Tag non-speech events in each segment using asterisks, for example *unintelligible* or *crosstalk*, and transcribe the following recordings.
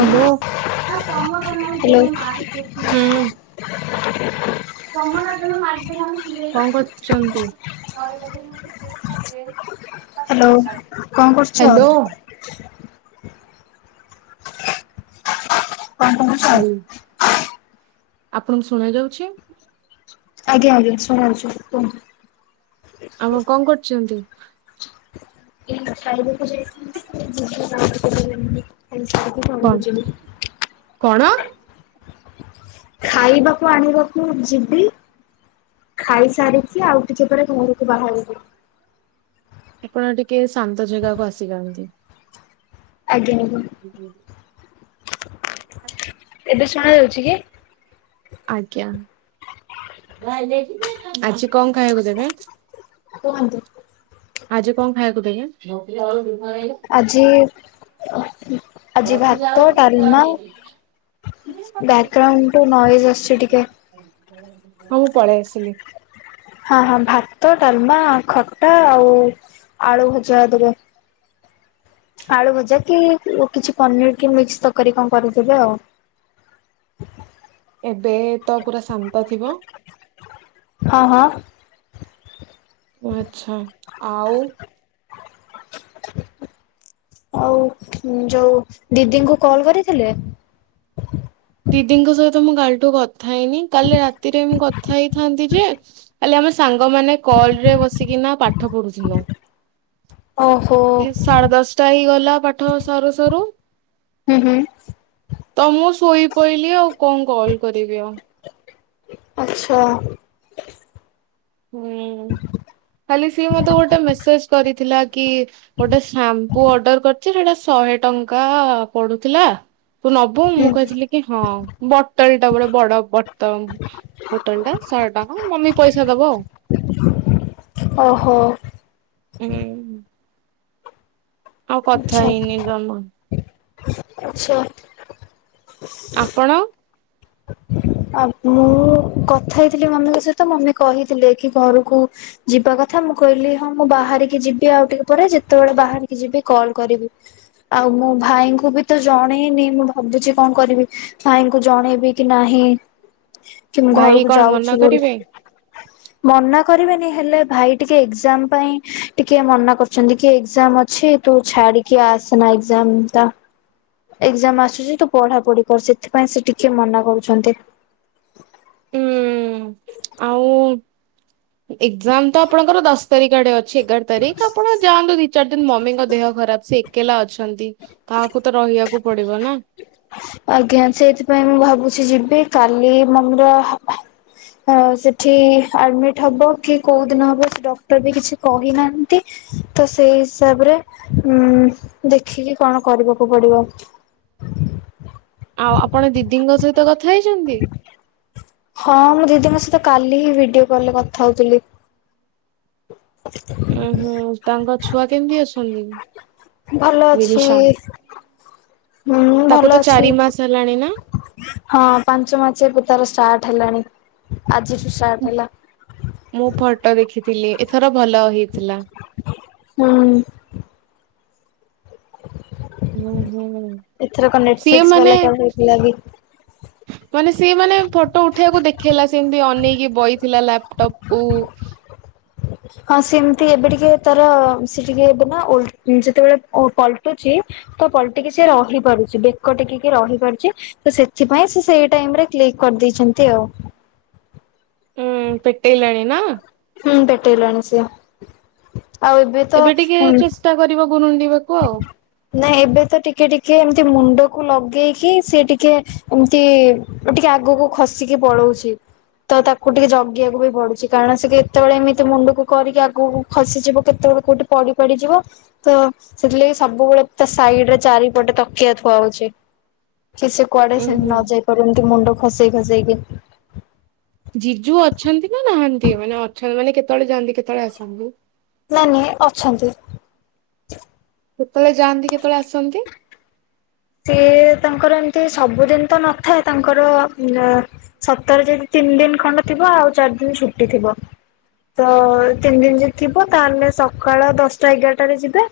Hello ହୁ hello *inaudible* କଣ କରୁଚନ୍ତି? ହ୍ୟାଲୋ କଣ ହ୍ୟାଲୋ କରୁଛ? ବାପାଙ୍କ ସ ଆପଣଙ୍କୁ ଶୁଣା ଯାଉଛି? ଆଜ୍ଞା ଆଜ୍ଞା ଶୁଣହୋଉଛୁ କୁହନ୍ତୁ। ଆମ କଣ କରୁଛନ୍ତି? ଏ ଖାଇବାକୁ ଯାଇଛନ୍ତି କି? *unintelligible* ଖାଇକି କଣ ଘରୁକୁ ଯିବି କଣ? ଖାଇବାକୁ ଆଣିବାକୁ ଯିବି। ଖାଇସାରିଛି ଆଉ ଟିକେ ପରେ ଘରକୁ ବାହାରିବି। ଆପଣ ଟିକେ ଶାନ୍ତ ଜାଗାକୁ ଆସିଯାନ୍ତି। ଆଜ୍ଞା। ଆଜ୍ଞା *unintelligible* ଆ *unintelligible* ଏବେ ଶୁଣା ଯାଉଛି କି? ଆଜ୍ଞା ଆଜି କଣ ଖାଇବାକୁ ଦେବେ? କୁହନ୍ତୁ? ଆଜି କଣ ଖାଇବାକୁ ଦେଵେ? ଆଜି ହ ସେ ଯା *unintelligible* ବ୍ୟାକଗ୍ରାଉଣ୍ଡୁ ନଏଜ ଆସଛି ଟିକେ ହଁ ମୁଁ ପଳେଇ ଆସିଲି। ହଁ ହଁ ଭାତ ଡାଲମା ଖଟା ଆଉ ଆଳୁ ଭଜା ଦେବେ। ଆଳୁ ଭଜା କି କିଛି ପନିର କି ମିକ୍ସ ତରକାରୀ କଣ କରିଦବେ ଆଉ। *inaudible* ଏବେ ତ ପୁରା ଶାନ୍ତ ଥିବ? ହଁ ହଁ। ଆଛା ଆଉ *inaudible* ଆଉ ଯୋଉ ଦିଦିଙ୍କୁ କଲ କରିଥିଲେ? ଦିଦିଙ୍କ ସହିତ ମୁଁ କାଲିଠୁ କଥା ହେଇନି କାଲି ରାତିରେ ମୁ କଥା ହେଇଥାନ୍ତି ଯେ ଖାଲି ଆମ ସାଙ୍ଗମାନେ କଲ ରେ ବସିକିନା ପାଠ ପଢୁଥିଲୁ। *inaudible* ଓହୋ ଏ ସାଢେ ଦଶଟା ହେଇ ଗଲା ପାଠ ସରୁ ସରୁ ହୁଁ ହୁଁ ତମ ଶୋଇ ପଇଲି ଆଉ କଣ କରିପାରିବି ଆଉ ଆଚ୍ଛା। ହୁଁ କାଲି ସିଏ ମତେ ଗୋଟେ ମେସେଜ କରିଥିଲା କି ଗୋଟେ ସାମ୍ପୁ ଅର୍ଡର କରିଛି ସେଟା ଶହେ ଟଙ୍କା ପଡୁଥିଲା ତୁ ନବୁ ହୁଁ ମୁଁ କହିଥିଲି କି ହଁ ବଟଲ ଟା ଗୋଟେ ବଡ ବତ ବଟଲ ଟା ଟା ମମି ପଇସା ଦବ ଆଉ। ଓହୋ। ହୁଁ। ଆଉ କଥା ଆଚ୍ଛା ହେଇନି ଜମା। ଆଚ୍ଛା। ଆପଣ? ଆ ମୁଁ କଥା ହେଇଥିଲି ମମିଙ୍କ ସହିତ ମମି କହିଥିଲେ କି ଘରକୁ ଜି ଯିବା କଥା ମୁଁ କହିଲି ହଁ ମୁଁ ବାହାରିକି ଯିବି ଆଉ ଟିକେ ପରେ ଯେତେବେଳେ ବାହାରିକି ଯିବି କଲ କରିବି। ଆଉ ମୁ ଭାଇଙ୍କୁ ବି ତ ଜଣେଇନି ମୁଁ ଭାବୁଛି କଣ କରିବି ଭାଇଙ୍କୁ ଜଣେଇବି କି ନାହିଁ କି ମୁଁ ଭାଇ ଘରକୁ କଣ ମନା ଯାଉଛି ବୋଲି। କରିବେ? ମନା କରିବେନି ହେଲେ ଭାଇ ଟିକେ ଏକ୍ଜାମ ପାଇଁ ଟିକେ ମନା କରୁଛନ୍ତି କି ଏକ୍ଜାମ ଅଛି ତୁ ଛାଡ଼ିିକି ଆସେନା ଏଗଜାମ ଟା ଏଗଜାମ ଆସୁଛି ତୁ ପଢାପଢି କରୁ ସେଥିପାଇଁ ସେ ଟିକେ ମନା କରୁଛନ୍ତି। ହ ଆଉ ଏଗଯାମ୍ ତ ଆପଣଙ୍କର ଦଶ ତାରିଖ ଆଡେ ଅଛି ଏଗାର ତାରିଖ ଆପଣ ଯାଆନ୍ତୁ ଦି ଚାରି ଦିନ ମମିଙ୍କ ଦେହ ଖରାପ ସେ ଏକେଲା ଅଛନ୍ତି କାହାକୁ ତ ରହିବାକୁ ପଡିବ ନା? ଆଜ୍ଞା ସେଇଥିପାଇଁ ମୁଁ ଭାବୁଛି ଯିବି କାଲି ମମିର ସେଠି ଆଡମିଟ ହବ କି କୋଉ ଦିନ ହବ ସେ ଡକ୍ଟର ବି କିଛି କହିନାହାନ୍ତି ତ ସେଇ ହିସାବରେ ଉଁ ଦେଖିକି କଣ କରିବାକୁ ପଡିବ। ହ। ଆଉ ଆପଣ ଦିଦିଙ୍କ ସହିତ କଥା ହେଇଛନ୍ତି? ହଁ ମୁଁ ଦିଦିଙ୍କ ସହିତ କାଲିହି ଭିଡିଓ କଲ ରେ କଥା ହୋଉଥିଲି। ଓ ହୋ ତାଙ୍କ ଛୁଆ କେମିତି ଅଛନ୍ତି? ଭଲ ଅଛି। ବିନିଶା ହୁଁ ତାକୁ ତ ଭଲ ଅଛି ଚାରି ମାସ ହେଲାଣି ନା ହଁ ପାଞ୍ଚ ମାଛେ ପିତା ତାର ଷ୍ଟାର୍ଟ ହେଲାଣି ଆଜିଠୁ ଷ୍ଟାର୍ଟ ହେଲା। ଥିଲି ଏଥର ଭଲ ହେଇଥିଲା। ହୁଁ ହୁଁ ହୁଁ ଏଥରକ ସିଏ ନେଟଫ୍ଲିକ୍ସ ମାନେ ବାଲା କ ହେଇଥିଲା ବି ମାନେ ସି ମାନେ ଫଟୋ ଉଠେଇବାକୁ ଦେଖେଇଲା ସେମିତି ଅନେଇକି ବଇଥିଲା ଲାପଟପ କୁ *inaudible* ହଁ ସେମତି ଏବେ ଟିକେ ତାର ସେ ଟିକେ ଏବେ ନା ଓଲ୍ ଯେତେବେଳେ ଓ ପଲଟୁଛି ତ ପଲ ଟିକି ସେ ରହି ପାରୁଛି ବେକ ଟେକିକି ରହି ପାରୁଛି ତ ସେଥିପାଇଁ ସେ ସେଇ ଟାଇମରେ କ୍ଳି କରିଦେଇଛନ୍ତି ଆଉ। ହୁଁ ପେଟେଇଲାଣି ନା? ହୁଁ ପେଟେଇଲାଣି ସିଏ ଆଉ ଏବେ ତ ଟିକେ ଉଁ ଚେଷ୍ଟା କରିବ ଗୁରୁଣ୍ଡିବାକୁ ଆଉ। ଇ ଏବେ ତ ଟିକେ ଟିକେ ଏମତି ମୁଣ୍ଡକୁ ଲଗେଇକି ସେ ଟିକେ ଏମତି ଟିକେ ଆଗକୁ ଖସିକି ପଳଉଛି। ତ ତାକୁ ଟିକେ ଜଗିବାକୁ ବି ପଡୁଛି କାରଣ ସେ କେତେବେଳେ ଏମିତି ମୁଣ୍ଡକୁ କରିକି ଆଗକୁ ଖସିଯିବ କେତେବେ କୋଉଠି ପଡି ପଡିିଯିବ ତ ସେଥିଲାଗି ସବୁବେଳେ ତା ସାଇଡରେ ଚାରିପଟେ ତକିଆ ଥୁଆ ହଉଛି। କି ସେ କୁଆଡେ ଉୁଁ ସେମିତି ହୁଁ ନ ଯାଇ ପାରୁନ୍ ମୁଣ୍ଡ ଖସେଇ ଖସେଇକି। ଜିଜୁ ଅଛନ୍ତି ନା ନାହାନ୍ତି ମାନେ ଅଛନ୍ତି ମାନେ କେତେବେଳେ ଯାଆନ୍ତି କେତେବେଳେ ଆସନ୍ତୁ? ନାଇ ନାଇଁ ଅଛନ୍ତି। କେତେବେଳେ ଯାଆନ୍ତି କେତେବେଳେ ଆସନ୍ତି? ସେ ତାଙ୍କର ଏମତି ସବୁଦିନ ତ ନଥାଏ ତାଙ୍କର ସପ୍ତାହରେ ଯଦି ତିନି ଦିନ ଖଣ୍ଡ ଥିବ ଆଉ ଚାରି ଦିନ ଛୁଟି ଥିବ। ତ ତିନି ଦିନ ଯ ଥିବ ତାହେଲେ ସକାଳ ଦଶଟା ଏଗାରଟାରେ ଯିବେ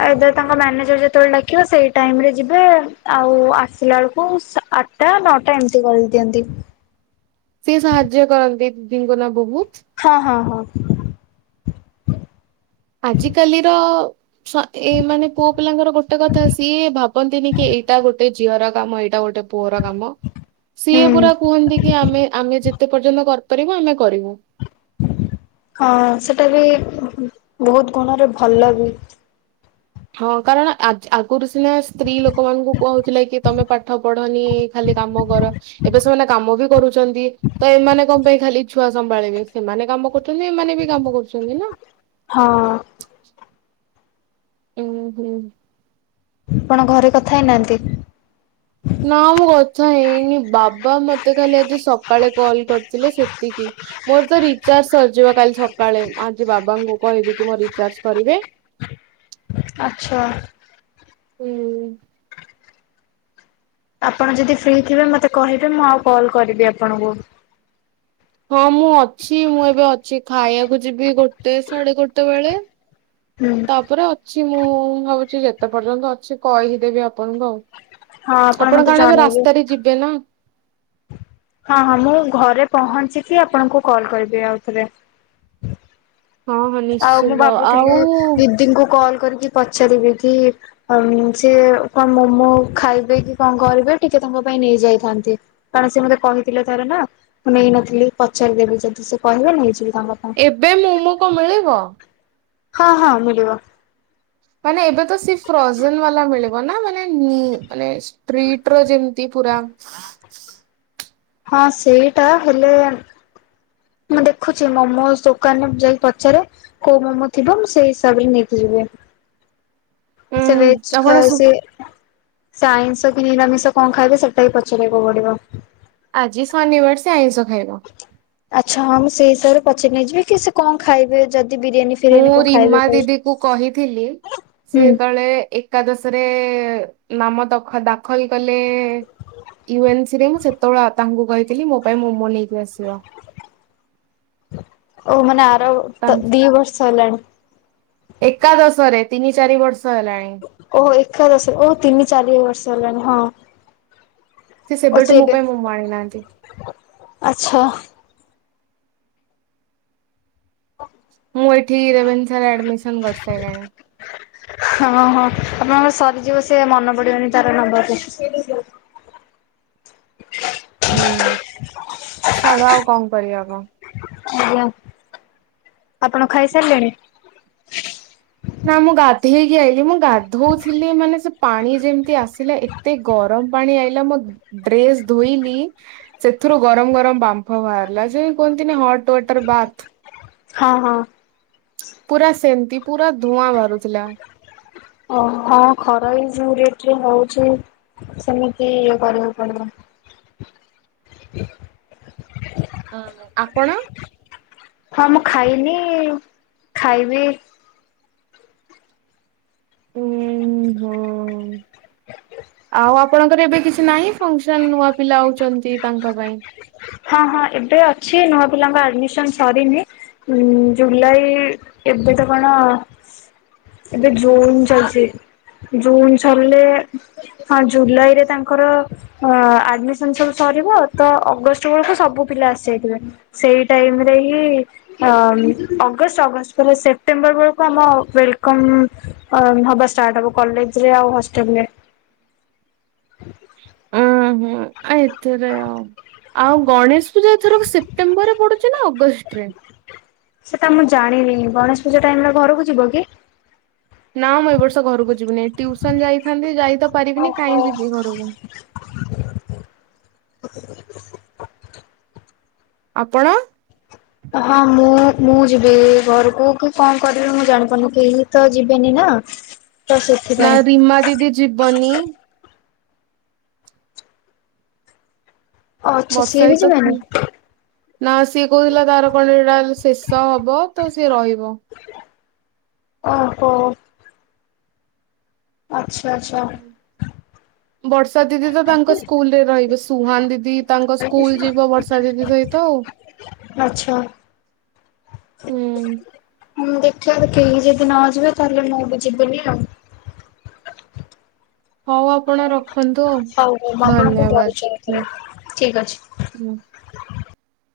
ଆଉ ଏବେ ତାଙ୍କ ମ୍ୟାନେଜର ଯେତେବେଳେ ଡାକିବ ସେଇ ଟାଇମ ରେ ଜି *unintelligible* ଆଉ ଆସିଲା ବେଳକୁ ଆଠଟା ନଅଟା ଏମିତି କରିଦିଅନ୍ତି। ସିଏ ସାହାଯ୍ୟ କରନ୍ତି ଦିଦିଙ୍କୁ ନା ବୋହୁ? ହଁ ହଁ ହଁ। ଆଜିକାଲିର ଏ ମାନେ ପୁଅ ପିଲାଙ୍କର ଗୋଟେ କଥା, ସିଏ ଭାବନ୍ତିନି କି ଏଇଟା ଗୋଟେ ଟେ, ଝିଅର କାମ, ଏଇଟା ଗୋଟେ ପୁଅର କାମ, ହୁଁ ସିଏ ପୁରା କୁହନ୍ତି, କି ଆମେ, ଆମେ ଯେତେ ପର୍ଯ୍ୟନ୍ତ କରିପାରିବୁ ଆମେ କରିବୁ। ହଁ ସେଟା ବି ବହୁତ ଗୁଣରେ ଭଲ ବି। ହଁ କାରଣ, ଆ-ଆଗରୁ ସିନା ସ୍ତ୍ରୀ ଲୋକମାନଙ୍କୁ କୁହାହେଉଥିଲା, କି ତମେ ପାଠ ପଢନି। ଖାଲି କାମ କର, ଏବେ ସେମାନେ କାମ ବି କରୁଛନ୍ତି। ତ ଏମାନେ କଣ ପାଇଁ ଖାଲି ଛୁଆ ସମ୍ଭାଳିବେ, ସେମାନେ କାମ କରୁଛନ୍ତି, ଏମାନେ ବି କାମ କରୁଛନ୍ତି ଛନ୍ତି ନା। ହଁ। ହୁଁ, ହୁଁ। ଆପଣ ଘରେ କଥା ହେଇନାହାନ୍ତି? ତ ହେଇନି, ବାବା ମତେ ଖାଲି, ଆଜି ସକାଳେ କଲ କରିଥିଲେ, ସେତିକି ମୋର ତ ରିଚାର୍ଜ ସରିି ଜୀବ, କାଲି ସକାଳେ। ଆଜି ବାବାଙ୍କୁ କହିବି କି ମୋ ରିଚାର୍ଜ କରିବେ ଆଛା। ହୁଁ। ଆପଣ ଯଦି ଫ୍ରି ଥିବେ ମତେ କହିବେ। ମୁଁ ଆଉ କଲ୍ କରିବି ଆପଣଙ୍କୁ। ହଁ ମୁଁ ଅଛି ।ମୁଁ ଏବେ ଅଛି ଖାଇବାକୁ ଯିବି ଗୋଟେ, ସାଢେ ଗୋଟେ ବେଳେ ହୁଁ ତାପରେ ଅଛି ମୁଁ ଭାବୁଛି, ଯେତେ ପର୍ଯ୍ୟନ୍ତ ଅଛି, କହିଦେବି ଆପଣଙ୍କୁ ଆଉ। ହଁ ଆପଣ ମତେ କଣ, ଏବେ ଜଣେଇବେ। ରାସ୍ତାରେ ଯିବେ ନା? ହଁ, ହଁ, ।ମୁଁ ଘରେ ପହଞ୍ଚିକି, ଆପଣଙ୍କୁ କଲ କରିବି ଆଉଥରେ। ହଁ ହଁ ଆଉ ମୁଁ ନିଶ୍ଚିନ୍ତ ଆଉ ଭାବୁଥିଲି, ଦିଦିଙ୍କୁ କଲ କରିକି ପଚାରିବି କି? ଅ, ସେ କଣ ମୋମୋ ଖାଇବେ କି? କଣ, କରିବେ ଟିକେ ତାଙ୍କ ପାଇଁ ନେଇଯାଇଥାନ୍ତି । କାରଣ ସେ ମତେ କହିଥିଲେ, ଥରେ ନା। ମୁଁ ନେଇନଥିଲି, ପଚାରିଦେଲିି ଯଦି ସେ କହିବା ନେଇଯିବି। ତାଙ୍କ ପାଇଁ। ଏବେ ମୋମୋ କଣ, ମିଳିବ? ହଁ, ହଁ ମିଳିବ। ମାନେ ଏବେ ତ ସିକ୍ସ ପ୍ରଜନ ବାଲା ମିଳିବ, ନା ମାନେ ମାନେ ଷ୍ଟ୍ରୀଟ୍ ର ଯେମତି ପୁରା ହଁ ସେଇଟା ହେଲେ ମୁଁ ଦେଖୁଛି ମୋମୋସ୍, ଦୋକାନରେ ଯାଇ ପଚାରେ, କୋଉ ମୋମୋ ଥିବ। ମୁଁ ସେଇ ହିସାବରେ, ନେଇକି ଯିବି। ସେ ଉଁ ସେବେେଜ ଆପଣ ଖା *unintelligible* ସୁ ସେ ଆଇନ୍ସ କି ନିରାମିଷ, କଣ ଖାଇବେ ସେଟା ବି ପଚାରିବାକୁ ପଡିବ। ଆଜି ଶନିବାର, ସେ ଆଇଁଷ ଖାଇବା। ଆଚ୍ଛା ହଁ। ମୁଁ ସେଇ ହିସାବରେ ପଚାରିକି ନେଇଯିବି ।କି ସେ କଣ ଖାଇବେ ଯଦି ବିରିୟାନୀ ଫିରିୟାନୀ ମୁଁ କଣ ଖାଇବେ ରିମା କହିବେ ଦିଦି କୁ, କହିଥିଲି। ସେ ହୁଁ ତଳେ ଏକାଦଶ ରେ, ନାମ ଦଖ-ଦାଖଲ କଲେ ୟୁ ଏନ୍ ସି ରେ, ମୁଁ ସେତେବେଳେ ତାଙ୍କୁ କହିଥିଲି, ମୋ ପାଇଁ ମମୋ ନେଇକି ଆସିବ। ଓ ମାନେ ତ ଦି ବର୍ଷ ହେଲାଣି। ତା-ଏକାଦଶରେ ତିନି, ଚାରି ବର୍ଷ ହେଲାଣି ଓହୋ, ଏକାଦଶ ଓ ତିନି, ଚାରି ବର୍ଷ ହେଲାଣି ।ହଁ ସେ ଓ ସେବେଠୁ, ମୋ ଏବେ ପାଇଁ ମୋମୋ ଆଣି ନାହାନ୍ତି। ଆଚ୍ଛା ମୁଁ ଏଠି ରେଭେନ୍ସା ରେ, ଆଡମିସନ କରିସାରିଲିଣି। ହଁ ହଁ, ଆପଣଙ୍କର ସରିଯିବ, ସେ ମନେ ପଡିବନି ତାର ନବାକୁ। *inaudible* ହୁଁ। ହ। ଆଜ୍ଞା। ଆପଣ ଖାଇସାରିଲେଣି? ନା ମୁଁ ଗାଧେଇକି ଆଇଲିି ।ମୁଁ ଗାଧଉଥିଲି, ମାନେ ସେ ପାଣି ଯେମିତି ଆସିଲା, ଏତେ ଗରମ ଗରମ୍ ପାଣି ଆଇଲା, ମୋ ଡ୍ରେସ ଧୋଇଲି, । ସେଥିରୁ ଗରମ, ଗରମ ବାମ୍ଫ ବାହାରିଲା ।ଯୋ କୁହନ୍ତିନି ହଟୱାଟର ବାଥ ହଁ ହଁ। ପୁରା ସେମିତି ପୁରା ଧୂଆଁ ବାହାରୁଥିଲା। ଓ ହଁ ଖରାୋଇ ଯୋଉ ରେଟ ରେ ହଉଛି ସେମିତି ଇଏ କରିବାକୁ ପଡିବ। *inaudible* ହଁ ଆପଣ? ହଁ ମୁଁ ଖାଇନି ଖାଇବି ଉଁ *inaudible* ହୁଁ। ଆଉ ଆପଣଙ୍କର ଏବେ କିଛି ନାହିଁ ଫଙ୍କସନ ନୂଆ ପିଲା ହୋଉଚନ୍ତି ତାଙ୍କ ପାଇଁ? ହଁ ହଁ ଏବେ ଅଛି ନୂଆ ପିଲାଙ୍କ ଆଡମିସନ ସରିନି ଜୁଲାଇ ଏବେ ତ କଣ ଏବେ ଜୁନ ଚାଲିଛି। ଜୁନ ଜୁଲାଇରେ ତାଙ୍କର ଆଡମିଶନ୍ ସବୁ ସଇ କରିବ ତ ଅଗଷ୍ଟ କୁ ସବୁ ପିଲା ଆସି ଯାଇଥିବେ। ସେଇ ଟାଇମ ରେ ହିଁ ଅଗଷ୍ଟ ଅଗଷ୍ଟ ସେପ୍ଟେମ୍ବର ବେଳକୁ ଆମ ୱଲ ହାର୍ଟ ହବ କଲେଜରେ ଆଉ ହଷ୍ଟେଲରେ। ଉଁ ହୁଁ ଆ ଏଥିରେ ଆଉ ଆଉ ଗଣେଶ ପୂ ଏଥର ସେପ୍ଟେମ୍ବର ରେ ପଡୁଚି ନା ଅଗଷ୍ଟ ରେ ସେଟା ମୁଁ ଜାଣିନି ଗଣେଶ ପୂଜା ଟାଇମ୍ ରେ ଘରକୁ ଯିବ କି ନା ମୁଁ ଏ ବର୍ଷ ଘରକୁ ଯିବିନି ଟିୟୁସନ ଯାଇଥାନ୍ତି ଯାଇ ତ ପାରିବିନି କଇଁ ଓହୋ ଯିବି ଘରକୁ ଆପଣ ହଁ ମୁଁ ମୁଁ ଯିବି ଘରକୁ କି କଣ କରିବି ମୁଁ ଜାଣିପାରୁନି କି ଏଇ ଭିତରେ ଯିବେନି ନା ହଁ। ନା ରିମା ଦିଦି ଯିବନି ଆଚ୍ଛା ସିଏ ବର୍ଷା ହି ବି ତ ଯିବେନି ନା ସିଏ କହୁଥିଲା ତାର କଣଟା ଶେଷ ହେବ। ତ ସିଏ ରହିବ। ଓହୋ। ଆଛା ଆଛା। ବର୍ଷା ଦିଦି ତ ତାଙ୍କ ସ୍କୁଲରେ ରହିବେ ସୁହାନ ଦିଦି ତାଙ୍କ ସ୍କୁଲ ଯିବ ବର୍ଷା ଦିଦି ସହିତ ଆଉ ଆଛା। ହୁଁ। ମୁଁ ଦେଖିବା କେହି ଯଦି ନ ଯିବେ ତାହେଲେ ମୁଁ ବି ଯିବିନି ଆଉ ହୋଉ ଆଉ। ହଉ ହଉ ମୁଁ ଆପଣଙ୍କୁ ଧନ୍ୟବାଦ। ପରିଚୟ ହୁଁ, କରିବି ଠିକ ହୁଁ। ଅଛି।